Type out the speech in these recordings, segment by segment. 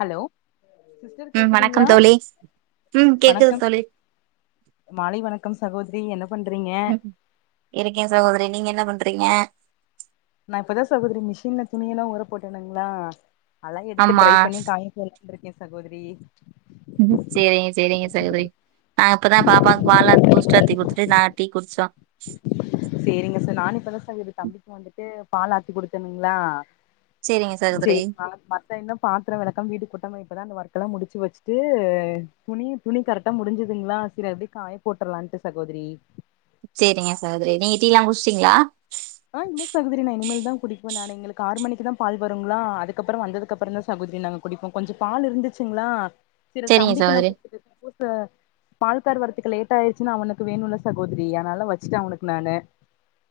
Hello sister ம் வணக்கம் கேக்குதுங்களா தோழி ம் கேக்குது வணக்கம் தோழி மாலை வணக்கம் சகோ ரீங்கன்னத் உஹம் இருக்கே சகோதிரி நீங்க என்ன பன்றி த்தீங்க நா இப்பதா சகோதரி மிஷின்ல துணியல்லா ஊற போட்டேனுங்களா அலை எடுத்து ஆமா ட்ரை பண்ணி காய போ வந்துருக்கே சகோதிரி சேரிங் சேரிங சகோதிரி ஆ இப்பதா பாப்பாக் பாலத்தி பூஸ்டாத்தி குடுத்துட்டு நாங் டீ குடிச்சோ சேரிங்க சார் நானு இப்பதா சார் இது தம்பிக் வந்துட்டு பாலாத்தி குடுத்தேணுங்களா சேரிங்க சகோதரி சேர் பார் மத்த இன்ன பாத்திர விளக்காம் வீட்டு கூட்டம இப்பதா அந்த ஒர்க் அலா முடிச்சு வெச்சுட்டு துணி துணி கரெக்டா முடிஞ்சதுங்களா செரி அப்டியே காய போட்டுலான்ட்டு சகோதிரி சேரிங்க சகோதரி நீங் டீ எல்லா குடிச்சிட்டீங்களா இப்ப நான் எங்களுக்கு ஆறு மணிக்கு தா பால் வருங்களா அதுக்கப்புறம் வந்ததுக்குப்புறம் தா சகோதரி நாங்க குடிப்போ கொஞ்சு பால் இருந்துச்சுங்களா சேர் சேரிங்க தம்பிக்கு நா சகோதரி கொடுத்துட்டே புதுச பால்கார் வரதுக்கு லேட் ஆயிச்சுனா அவுனுக்கு வேணுன்ல சகோதிரி அதனால வெச்சுட்டு அவுனுக்கு நானு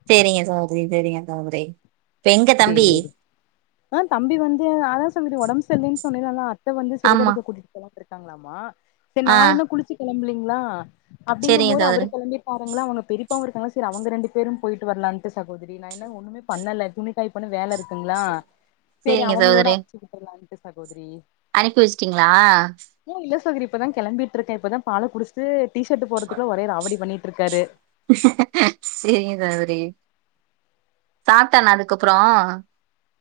சேரிங்க சகோதரி சேரிங்க சகோதரி இப்ப எங்க தம்பி செய்வது ஆ தம்பி வந்து அதா சகோதரி ஒடம்பு சரியில்லன் சொன்னீங்கலாப் ட்ட வந்து ஆமா சிறுகடிக்க கூட்டுட் போல்லான்ட்ருக்காங்களாமா சேர் ஆ நா இன்னு குளிச்சு கிளம்பலிங் ல்லா அப்டிங்கும் சேரிங்க போது சகோதரி அவரு கிளம்பி பாருங்களா அவுங்க பெரிப் பாவு இருக்காங்கள சேரி அவுங்க ரெண்டு பேரும் போயிட்டு வரலான்னு சகோதிரி நா இன்னு ஒண்ணுமே பண்ணல துணிப் காய் பண்ணி வேல இருக் ட்டீங்களா சேரி சேரிங்க அவுங்ளோட சகோதரி அனுப்பிச்சு விட்ரலான் சகோதிரி அனுப்பி வெச்சுட்டீங்களா இல்ல சகோதரி இப்பதா கிளம்பிட்டு இருக்கே இப்பதா பால குடிச்சிட்டு டீ ஷர்ட் போறதுக்குள்ள ஒரே ரவடி பண்ணிட் ட்ருக்காரு சேரிங்க சகோதிரி சாப்பிட்டான அதுக்கப்புறோ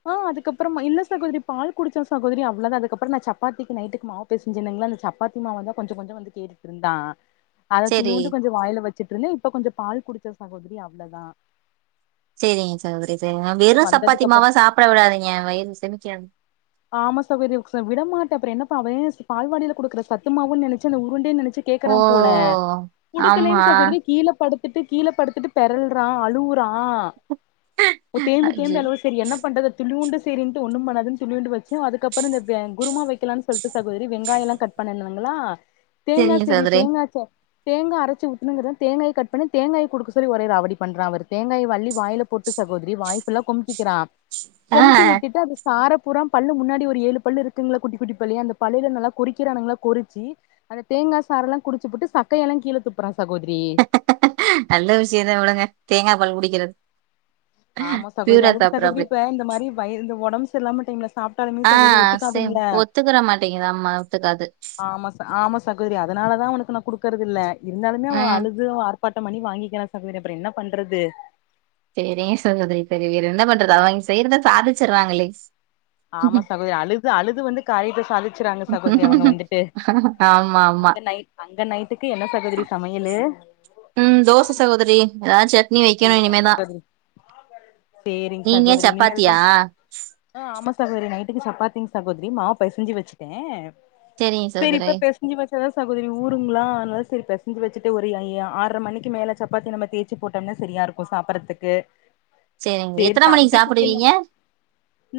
ஓ அதுக்கப்புறம் இல்ல சகோதிரி பால் குடிச்சா சகோதிரி அவ்ளோதா அதுக்கப்புற நா சப்பாத்திக்கு நைட்டுக்கு மாவு பேசுஞ்சேன்னுங்களா அந்த சப்பாத்தி மாவு தா கொஞ்ச கொஞ்ச வந்து கேட்டுட்ருந்தா அத சேரி இத்தூனுட்டு கொஞ்ச வாயில வெச் வச்சிட்டு இருந்தே இப்ப கொஞ்ச பால் குடிச்ச சகோதரி அவ்ளதா சேரிங்க சகோதரி சேரி‌ங்க வெறு சப்பாத்தி வந்ததுக்கப்புற மாவா சாப்ப சாப்ட விடாதீங்க வயிறு செமிக்காது ஆமா சகோதரி விட மாட்டே அப்ற என்னப்பா அவன் பால்வாடில குடுக்குற சத்துமாவுனு நெனச்சு அந்த உருண்டேனு நெனச்சு ஓ கேக்குறா போல ஆமா குடுக்கலன்னு சகோதரி கீழ படுத்த விட்டு கீழ படுத்துட்டு பெரல்றா அழுவுறா ஓ தேம்பி ஐயோ தேம்பி அழுவுறா சரி என்ன பண்றது துழியூண்டு சேரிண்டு ஒன்னு பண்ணாதுன்னு துலியூண்டு வச்சு அதுக்கப்புற இந்த குருமா வெக்கலானு சொல்டு சகோதரி வெங்காயெல்லா கட் பண்ணணு ங்களா தேங்கா சேரிங்க சரி சகோதரி தேங்காச்சா தேங்கா அரச்சு ஊத்தணுங்குறே தேங்காய கட் பண்ணி தேங்காய குடுக்க சொல்லி ஒரே ராவடி பண்றா அவரு தேங்கா அள்ளி வாய்ல போட்டு சகோதரி வாய் ஃபுல்லா குமுகுக்கிறா ஆ கும்கி விட்டுட்டு அது சார அ பூரா பல்லு முன்னாடி ஒரு ஏழு பல்லு இருக்குங்ளா குட்டி குட்டி பல்லு அந்த பல்லுல நல்லா கொறிக்கிறானுங்கலா கொரிச்சு அந்த தேங்கா சாரெல்லா குடுச்சுபுட்டு சக்கய எல்லா கீழ துப்புறா சகோதரி நல்ல விஷய தா விடுங்க தேங்கா பால் குடி இருக்கிறது ஆமா சகோதரி அதுக்கு சகோதரி இப்ப இந்த மாரி வய இந்த ஒடம்பு சரி இல்லாம டைம்ல சாப்டாலுமே ஆ சகோதரி சேம் ஒத்துக்காதுங்ள ஒத்துக்கிற மாட்டேங்குது ஆமா ஒத்துக்காது ஆமா ஆமா சகோதரி அதனாலதா இவனுக்கு நா குடுக்றது இல்ல இருந்தாலுமே அவ ம் அழுதுருவா பண்ட மணி வாங்கிக்லா சகோதரி அப்றோ என்ன பண்றது சேரி சகோதரி சேரி வேற என்ன பண்றது அவங்க செய்றத சாதிச்சுராங்லே ஆமா சகோதரி அழுது அழுது வந்து காரியத்த சாதிச்றாங்க சகோதரி அவுங்க வந்துட்டு அங்க நைட் நைட் உம் தோச சகோதரி வைக்கணு சேரிங் இனிமேதா சகோதரி சேரிங் நீங்க சகோதரி இனிமேல் தா சப்பாத்தியா சகோதரி நைட்டுக்கு சப்பாத்திங் சகோதரி மாவு பெசஞ்சு வச்சுட்டே சேரிங்க சரி சகோதரி இப்ப பெசஞ்சு வச்சாதா சகோதரி ஊருங்களா அதனால சரி பெசஞ் பெசஞ்சு வச்சுட்டு ஒரு ஆறர மணிக்கு மேல சப்பாத்தி நாம தேச்சு போட்டு ட்டோம்னா சரியா இருக்கு சாப்றதுக்கு சேரிங்க சேரி எத்தன மணிக்கு தம்பிக்கு ச சாப்புடுவீங்க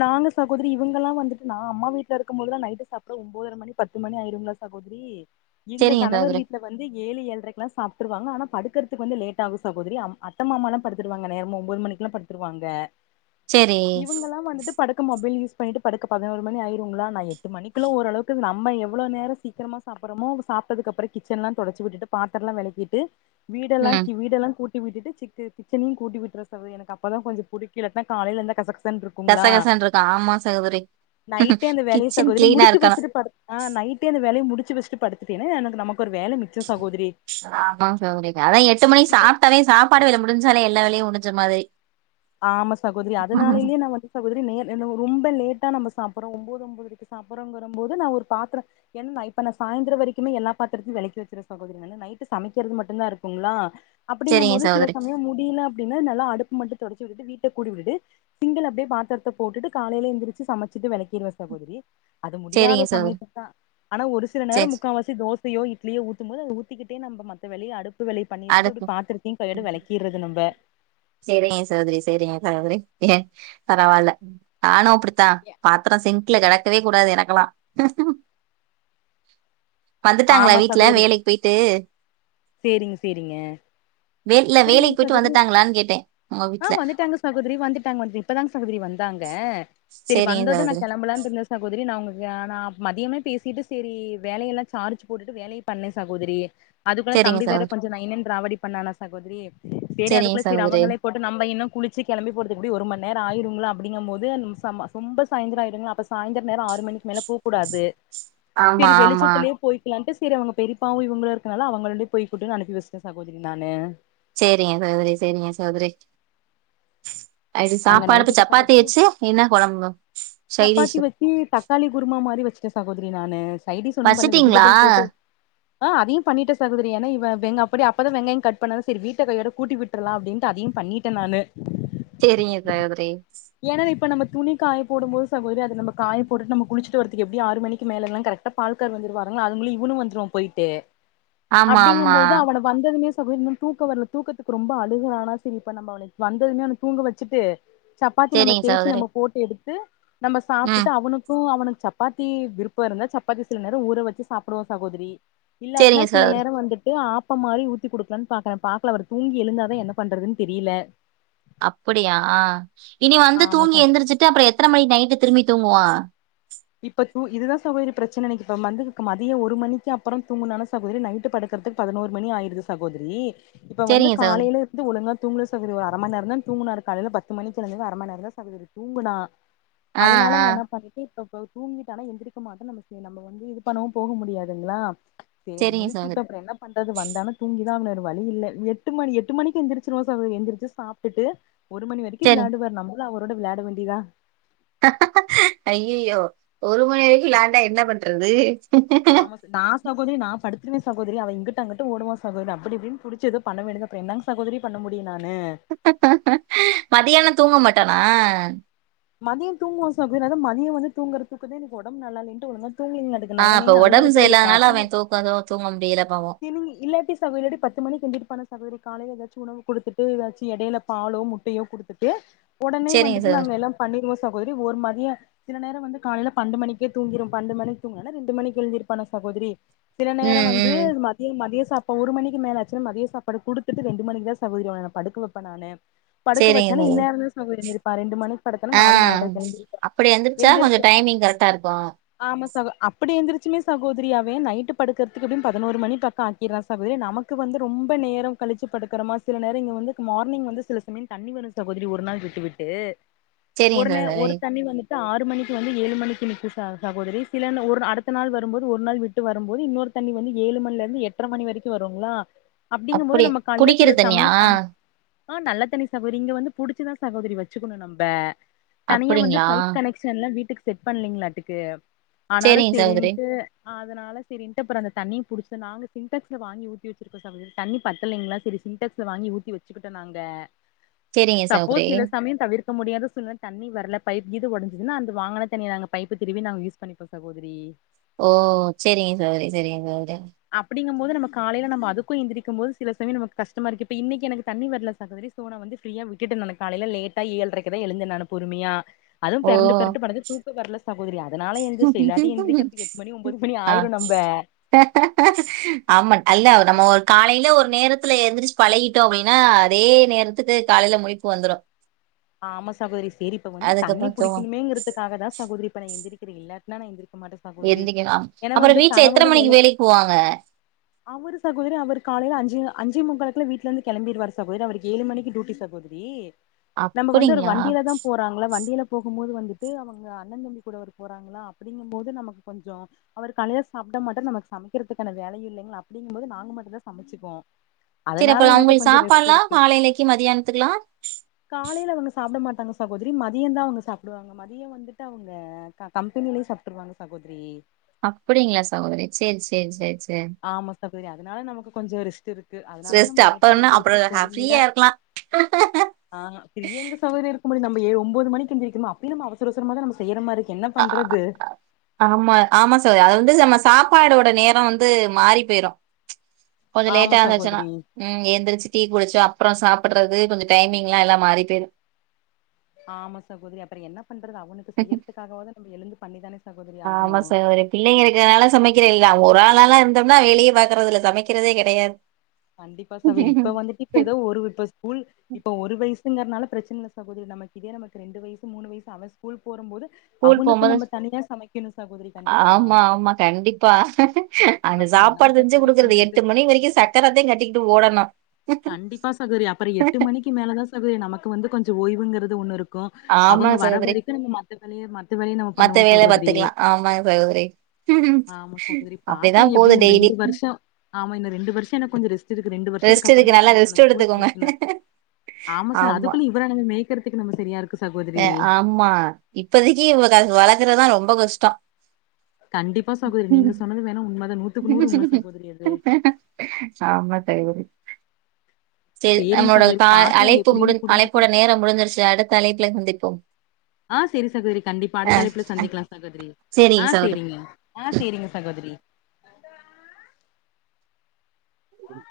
நாங்க சகோதிரி இவுங்க எல்லா வந்து நா அம்மா வீட்ல இருக்கு போதுதா நைட்டு சாப்ட ஒம்பதர மணி பத்து மணி ஆயிரும்ள சகோதரி எங்க சேரிங்க கணவர் சகோதரி வீட்ல வந்து ஏழு ஏழ்ரைக்லா சாப்ருவாங்க ஆனா படுக்குறதுக்கு கொஞ்ச லேட்டாகு சகோ போதிரி அத்த மாமலா படுத்துருவாங்க நேரம் ஒம்பது மணிக்குல்லா படுத்துருவாங்க சேரி இவங்கலா வந்துட்டு படுக்க மொபைல் யூஸ் பண்ணிட்டு படுக்க பதினோரு மணி ஆயிரும்ங்களா நா எட்டு மணிக்குள் ஒரளவுக்கு நம்ம எவ்ளோ நேரோ சீக்கிரமா சாப்டுறோமோ சாப்பிட்டதுக்கு அப்புற கிச்சன்ல்லா தொடச்சி விட்டுட்டு பாத்திரலா வெலகிட்டு வீடெல்லா ம் வீடல்லா கூட் ட்டிவிட்டுட்டு சிக் கிச்சனையு கூட்டி விட்டுரசவ எனக் அப்பதா கொஞ்சோ புடிக்கு இல்லட்னா காலைல எழுந்தா கச கச ச்சன் இருக்கும்லா கசகசன்னு இருக்கு ஆமா சகோதரி நைட்டே அந்த வேலைய கிச்சன் சகோதரி கிளீனா இருக்கணு முடிச்சுவச்சுட் படுத்தா நைட்டே அந்த வேலைய முடிச் ச்சிவச்ட்டு படுத்துட்டேனா எனக்கு நமக் ஆமா சகோதரி அதா எட்டு மணி இப்ப சாப்பிட்டாவே சாப் பாட வேல முடிஞ்சாலே எல்லா வேலையு முடிஞ்ச மாதிரி ஆமா சகோதரி அதனாலயே நா வந்து சகோதரி நேர எனவோ ரொம்ப லேட்டா நம்ம சாப்பிடறோ ஒம்பது ஒம்பதரைக்கு சாப்படுறோங்கிறு போது நா ஒரு பாத்ரோ என்னா இப்ப நா சாயந்திரம் வரைக்குமே எல்லா பாத்திரத்தையு வெளக்கி வச்சுறவ சகோதரி நைட் சமைக்கிறது மட்டு தா இருக்கும்லா அப்படிங்கு சேரிங்க போது சில சகோதரி சமயோ முடில அப்டின்னா நல்லா அடுப்பு மட்டு தொடச்சி விட்டு வீட்டக்கூட்டி விட்டுட்டு சிங்கள அப்டியே பாத்தரத்த போட்டுட்டு காலைலியே எந்திரிச்சு சமைச்சிட்டு வெளக்கிருவே சகோதரி அது முடியாத சேரிங்க சகோதரி சமயத்து தா ஆனா ஒரு சில நேரோ சேரி முக்கா வாசி தோச தோசையோ இட்லியோ ஊத்து போது அத ஊத்திக்கிட்டே நம்ம மத்த வேலய அடு உப்புவிலி பண்ணிரது அப்டி அடுத்து பாத்தரத்தையு கையோடு வெளக்கிறது நம்ம செரிங்க சகோதரி செரிங்க சகோதரி ஏன் பரவால்ல நானு அப்டித் த்தா பாத்திரோ சிங் குல கெடக்கவே கூடாது எனக்கெல்லா வந்துட்டாங்களா ஆமா வீட்டுல சகோதரி வேலைக்கு பொயிட்டு சேரிங்க சேரிங்க வே இல்ல வேலைக்கு புரியலங்க பொயிட்டு சகோதரி வந்துட்டாங்களான்னு கேட் ஆ வந்துட்டாங்க சகோதரி வந்துட்டாங்க வந்து இப்பதாங் இப்போதா சகோதிரி வந்தாங்க சரி சேரிங்க வந்தது நா சகோதரி கெளம்பலாம்னு இருந்த சகோதரி நா உங் நா மதியமே பேசிட்டு செரி வேலையெல்லா சாரிச்சு போட்டுட்டு வேலைய பண்ணே சகோதரி அதுக்குள்ள சேரிங்க தம்பி சகோதரி வேற கொஞ்ச நைனே திராவடி பண்ணானா சகோதரி செரி செரிங்க அதுக்குள்ள செரி சகோதரி அவங்களே போட்டு நம்ம இன்னு குளிச்சு கெளம்பி போறதுக்கு கூடி ஒரு மணி நேரோ ஆயிரும்ளா அப்டிங்கபோது நம சம ரொம்ப சாயந்தரோ ஆயிடுங்களா அப்ப சாயந்திரோ நேரோ ஆறு மணிக்கு மேலே போ கூடாது ஆமா ஆமா லட்டுசெய்ரவங்க பெரிபாவு இவங்களு இருக்கனால அவங்களோடே போய் குடுனு அனுப்பி வச்சுட்டே சகோதரி நானு செரிங்க சகோதரி செரிங்க சகோதரி அடி அங்க சாப்பாடுக்கு நைட்டுக்கு சப்பாத்தி சகோதரி வச்சு என்ன குழம்பு சைரீஷ் இல்லசகோதிரி நானு கைடி சொன்னு பல வெஜிடபிள் போட்டு ஆ அதையு பண்ணிட்டே சகோதரி ஏன்னா இவ வெங்க அப்படி அப்பதா வெங்காய கட் பண்ணதா சரி வீட்ட கையோட கூட்டி விட்டுரலா அப்டின்ட்டு அதையு பண்ணிட்டே நானு சேரிங்க சகோதரி ஏன்னா இப்ப நம்ம துணி காய போடும் போது சகோதரி அத நம்ப காய போட்டுட்டு நம்ம குளிச்சுட்டு வரதுக்கு எப்டியு ஆறு மணிக்கி மேல எல்லா கரெக்டா பால்கார் வந்துருவாருங் அதுங்குள்ளயு இவுனு வந்துருவா போயிட்டு ஆமா ஆமா அப்டிங்கும்போது அவன வந்ததுமே சகோதரி இவனுக்கு தூக்கோ வரல தூக்கத்துக்கு ரொம்ப அழுகறானா செரி இப்ப நம்ம அவனுக்கு வந்ததுமே அவன தூங்க வச்சிட்டு சப்பாத்தி நம்ம செரிங்க தேச்சு சகோதரி நம்ம போட்டு எடுத்து நம்ம ம் சாப்ட்டுட்டு அவனுக்கு அவனு சப்பாத்தி விருப்போ இருந்தா சப்பாத்தி சில நேரோ ஊற வச்சு சாப்டுவோ சகோதரி இல்லாட்னா செரிங்க சில சகோதரி நேரோ வந்துட்டு ஆ ப்பம் மாரி ஊத்தி குடுக்கலான்னு பாக்கறே பாக்கலா அவரு தூங்கி எழுந்தாதா என்ன பண்றதுன்னு தெரியல அப்படியா ஆ இனி வந்து ஆமா தூங்கி ச எந்திரிச்சிட்டு அப்புற எத்த மணி நைட்டு திரும்பி தூங்குவா இப்ப தூ இதுதா சகோதரி பிரச்சன எனக்கு இப்போ மந்து க மதியோ ஒரு மணிக்கி அப்பறோ தூங்குனான்னா சகோதரி நைட்டு படுக்கறதுக்கு பதனோரு மணி ஆயிடுது சகோதரி இப்ப வந்து செரிங்க சகோதரி காலைல இருந்து ஒழுங்கா தூங்கல சகோதரி ஒரு அர மண் நேரந்தா தூங்குனாரு காலைல பத்து மணிக்கி எழுந்தது அர மணி நேரந்தா சகோதரி தூங்குனா ஆ அதனால ஆ நா என்ன பண்ணிட்டே இப்ப இப்ப அவுரு தூங்கிட்டான்னா எந்திரிக்க மாட்டா நம்ம சேரி நம்ம வந்து இது பண்ணவு போகவு முடியாதுங்களா சேரி அவ செரிங்க முழிக்கிட்டு சகோதரி அப்புற என்ன பண்றது வந்தான்னா தூங்கிதா ஆகணு வேற வழி இல்ல எட்டு மணி எட்டு மணிக்கி எந்திருச்சிருவா சகோதரி எந்திருச்சு சாப்ட்டுட்டு ஒரு மணி வரைக்கி செரி விளாடுவாரு நம்ப ளு அவரோட விளாட வேண்டியதா ஐயயோ ஒரு மணி வரைக்கி விளாண்டா என்ன பண்றது த்துருவே சகோதரி அவ இங்கிட்டு அங்கிட்டு ஓடுவா சகோதரி அப்டி இப்டின்னு புடிச்சத பண்ணா வேண்டியதுதா அப்றோ என்னங் சகோதரி பண்ண முடியு நானு மத்தியானோ தூங்க மாட்டா னா மதியம் தூங்குவா சகோதரி அதா மதியோ வந்து தூங்கறதுக்குதா எனக்கு ஒடம்பு நல்லா இல்லைன்ட்டு ஒழுங்கா தூங்கலீங்களாட்டுக்கு ஆ நய அப்ப நயன்னு ஒடம்பு அழுதுகிட்டே சரியில்லாதனால அவே தூக்க அதோ தூங்க முடியல பாவோ சினிங்கி இல்லாட்டி சகோதடு பத்து மணிக்கி எந்திரிப்பானா சகோதரி காலைல எதாச்சு உணவு குடுத்துட்டு எதாச்சி எடையில பாலோ முட்டையோ குடுத்துட்டு உடனே சரிங்க வந்துட்டு சகோதர். நாங்க எல்லா பண்ணிருவோ சகோதரி ஒரு மதிய சில நேரோ வந்து காலைல பண்டு மணிக்கே தூங்கிரு பண்டு மணிக்கி தூங்குனானா ரெண்டு மணிக்கி எழுந்திருப்பானா சகோதரி சில நேரோ ம், வந்து ம். இது மதிய சாப்பா ஒரு மணிக்கி மேல ஆச்சுனா மதிய சாப்பாடு குடுத்துட்டு ரெண்டு மணிக்கிதா சகோதரி இவன நா படுக்க வப்பே நானு படுக்க சரிங்க வச்சன்ன சகோதரி. இன்னநேரம்தா சகோதரி இரு பரெண்டு மணி ஆ அப்பிடி எந்தருச்சா எந்திரிச்சு கொஞ்ச டைமிங் கரெக்டா இருக்கு ச்மே கோதரி அவே நைட்டு படுக்கிறதுக்கு இப்பிடியு பத் பதனொரு மணி பக்க ஆக்கடுறான் சகோதரி நமக்கு வந்து ரொம்ப நேரம் கழிச்சி படுக்கறமா சில நேரம் இங்க வந்து மார்னிங் வந்து சில சமயம் தண்ணி வரும் சகோதரி ஒரு நாள் விட்டுவிட்டு சரிங்க ஒருனே சகோதரி. ஒரு தண்ணி வந் த்த ஆறு மணிக்கு வந்து ஏழு மணிக்கு நிக்கு சகோதரி சிலனு ஒரு அடுத்த நாள் வரும்போது ஒரு நாள் விட்டு வரும்போது இன்னொரு தண்ணி வந்து ஏழு மணில இருந்து எட்ரை மணி வரிக்கு வருங்களா அப்பிடிங்கு போது அப்படியா நம்ம கால்ல குடிக்கிற சில தண்ணியா? சமயம் த ஆ நல்ல தண்ணி சகோதரி இங்க வந்து புடிச்சிதா சகோதரி வச்சுக்கணு நம்ம தனியா வந்து அப்படிங்களா? பைப் கனெக்ஷன்ல்ல வீட்டுக்கு செட் பண்ணலீங்களாட்டுக்கு ஆனாலு சரிங்க சகோதரி, சேரின்ட்டு ஆதனால சேரின்ட்டு அப்புறம் அந்த தண்ணி புடிச்ச நாங்க சின்டெக்ஸ்ல வாங்கி ஊத்தி வச்சிருக்கோ சகோதரி தண்ணி பத்தலைங்களா சேரி சின்டெக்ஸ்ல வாங்கி ஊத்தி வச்சுக்கிட்டோ நாங்க சரிங்க சகோதரி. சப்போஸ் சில சமயம் தவிர்க்க முடியாத சூழ்நில தண்ணி வரல பைப்கீது உடஞ்சதுன்னா அந்த வாங்கன தண்ணிய நாங்க பைப்பு திருவி நாங்க யூஸ் பண்ணிப்போ சகோதிரி ஓ சேரிங்க சகோதிரி சேரிங்க சகோதிரி ப்பிடிங்க போது நம்ம காலையில நம்ப அதுக்கு எந்திரிக்கு போது சில சமயம் நமக்கு கஷ்டமா இருக்கு இப்ப இன்னிக்கு எனக்கு தண்ணி வரல சகோதரி சோ நான் வந்து ஃப்ரியா விட்டுடேன் நானு க காலையில லேட்டா ஏழ்றைக்குதா எழுந்தேன் நானு பொறுமையா அதும் ஓ! பெரண்டு பெரண்டு படுத்து தூக்கம் வரலஸ் சகோதரி யா அதனால எந்திரிச்சு இல்லாட்டி எந்திரிக்கிறதுக்கு எட்டு மணி ஒன்பது மணி ஆ ஆயிரும் நம்ப ஆமா அல்ல நம்ம ஒரு காலையில ஒரு நேரத்துல எழுந்திரிச்சு பழகிட்டோ அப்பிடின்னா அதே நேரத்துக்கு காலையில முழிப்பு வந்துரு ஆமா சகோதரி சேரி இப்ப வந்து தண்ணி அதுக்கப்புறம் தூங்க புடிக்குனுமேங்கறதுக்காகதா சகோதரி இப்பன எந்திரிக் க்குரு இல்லாட்டுனா எந்திரி மாட்டேன் சகோதரி எந்திக்கலா ஏன்னா அப்புறோ வந்து வீட்ல எத்தன கணவரு மணிக்கு வேலைக் வேலைக்கு போவாங்க அவரு சகோதரி அவரு காலையில அஞ்சி அஞ்சே முக்காலுக்கெல்லா வீ்ட்ல இருந்து கிளம்பிடுவார் சகோதரி அவரு ஏழு மணிக்கு டியூட்டி சகோதரி நம்ம வந்து ஒரு அப்படிங்களா வண்டியிலதா போறாங்கள வண்டியில போகும்போது வந்துட்டு அவங்க அண்ணன் தம்பி கூட அவரு போறாங்களா அப்பிடிங்கும் போது நமக்கு கொஞ்சோ அவர் காலையில சாப்ட மாட்டாரு நமக்கு சமைக்கிறதுக்கான வேலையு இல்லைங்களா அப்பிடிங்கும்போது நாங்க மட்டு தா சமைச்சிப்போ சேரி அப்ப அவுங்களு சாப்பாலா காலையிலக்கு மதியானத்துக்கலா காலையில ஒன்னு சாப் சாப்பட மாட்டாங்க சகோதரி மதியம் தான் அவுங்க சாப்பிடுவாங்க மதியம் வந்துட்டு அவங்க கா கம்பெனிலேயே சாப்புட்டுகுவாங்க சகோதரி அப்பிடிங்களா சகோதரி சேரி சேரி சேரி சேரி ஆமா சகோதரி அதுனால நமக்கு கொஞ்சொ ரெஸ்ட் இருக்கு அதுனாலதா ரெஸ்ட் நம்ம லேட்டா அப்பன்னா அப்புறோ எந்திருச்சு பொறுமையா ஃப்ரீயா இருக்கலா ஆ ஃப்ரியா எங்க சகோதரி இரு க்கம்போது நம்ப ஏ ஒம்போது மணிக்கு எந்திருக்கமா அப்பயு நம்ம அவசர அவசரமா தா நம்ம செய்யுற மாரி என்ன ஆ பண்றது ஆமா ஆமா சகோதரி அது வ ந்து நம்ம சாப்பாடோட நேரொ வந்து மாறி போயிரு கொஞ்ச ஆமா லேட்டா எந்துச்சன்னா சகோதரி ம் எந்திரிச்சு டீ குடுச்சு அ ப்றொ சாப்புட்றது கொஞ்ச டைமிங்லா எல்லா மாறி போயிரு ஆமா சகோதரி அப்பற என்ன பண்றது அவனுக்கு செய்யற்துக்காகவாது நம்ம எழுந்து பண்ணிதானே சகோதரி ஆமா ஆகணு சகோதரி பிள்ளைங்க இருக்கனால சமைக்கிறே இல்ல நா ஒரு ஆ ரு ஆளா இருந்தம்னா வேலயே பாக்குறதுல்ல சமக்கிறதே கெடயாது கண்டிப்பா சகோதரி இப்ப வந்துட்டு இப்ப எதோ ஒரு இப்ப ஸ்கூல் இப்ப ஒரு வயசுங்கற்னால பிரச்சன இல்ல சகோதரி நமக்கு இதே நமக்கு ரெண்டு வயசு மூணு வயசு அவெ ஸ்கூல் போறம்போது ஸ்கூல் அவனுக்கு போம்போது நம்ம தனியா சமைக்கணு சகோதரி கண்டிப்பா ஆமா ஆமா கண்டிப்பா அந்த அப்புறம் என்னங்க சாப்பாடு செஞ்சு சகோதரி குடுக்கறது பண்றது எட்டு மணி வரக்கு சக்கரத்தே கட்டிகி ட்டு ஓடணு கண்டிப்பா சகோதரி அப்பற எட்டு மணிக்கு மேலதா சகோதரி நமக்கு வந்து கொஞ் ச ஓய்வுங்கிறது ஒன்னு இரு க்கு அவுங்க ஆமாங்க வர சகோதரி. வரைக்கு நம்ம மத்த வேலைய மத்த வேலைய நம்ம மத்த பண்ணுவோ வேல சகோதரி பாத்துக்கலாம். ஆமாங்க சகோதரி. ஆமா சகோதரி பாக்கலா அப்படிதான் போது எப்டின்னு டெய்லி. ரெண்டு வருஷொ ஆமா இன்னு ரெண்டு வருஷ எனக்கொஞ்ச ரெஸ் ட்டிருக்கு ரெண்டு வருஷத்துக்கு அப் க்கு நல்லா ரெஸ்ட் எடுத்துக்கோங்க சார் ஆமா அதுக்குள்ள இவர நம்ம மேய்கறதுக்கு நம்ம சரியா இருக்கு எ சகோதரி ஆமா இப்பதக்கி இவுங்க கா வளக்கறதா ரொம்ப கஷ்டொ கண்டிப்பா சகோதரி நீங்க சொன்னது வேண உண்மதா நூத்துக்கு நூறு உண்ம சகோதரி அது சேரி சேரிங்க சகோதரி பாக்கலா எப்பிடீன் முடிஞ் குடும்பத்த அழைப்போட நேரம் முடிஞ்சிருச்சு. அடுத்த அழைப்புல சந்திப்போம். ஆ சேரி சகோதரி கண்டிப்பா ஆ அடுத்த அழைப்புல சந்திக்லா சகோதரி ஆ சரிங்க சகோதரி. சேரிங்க ஆ சேரிங்க சகோதரி உஹம்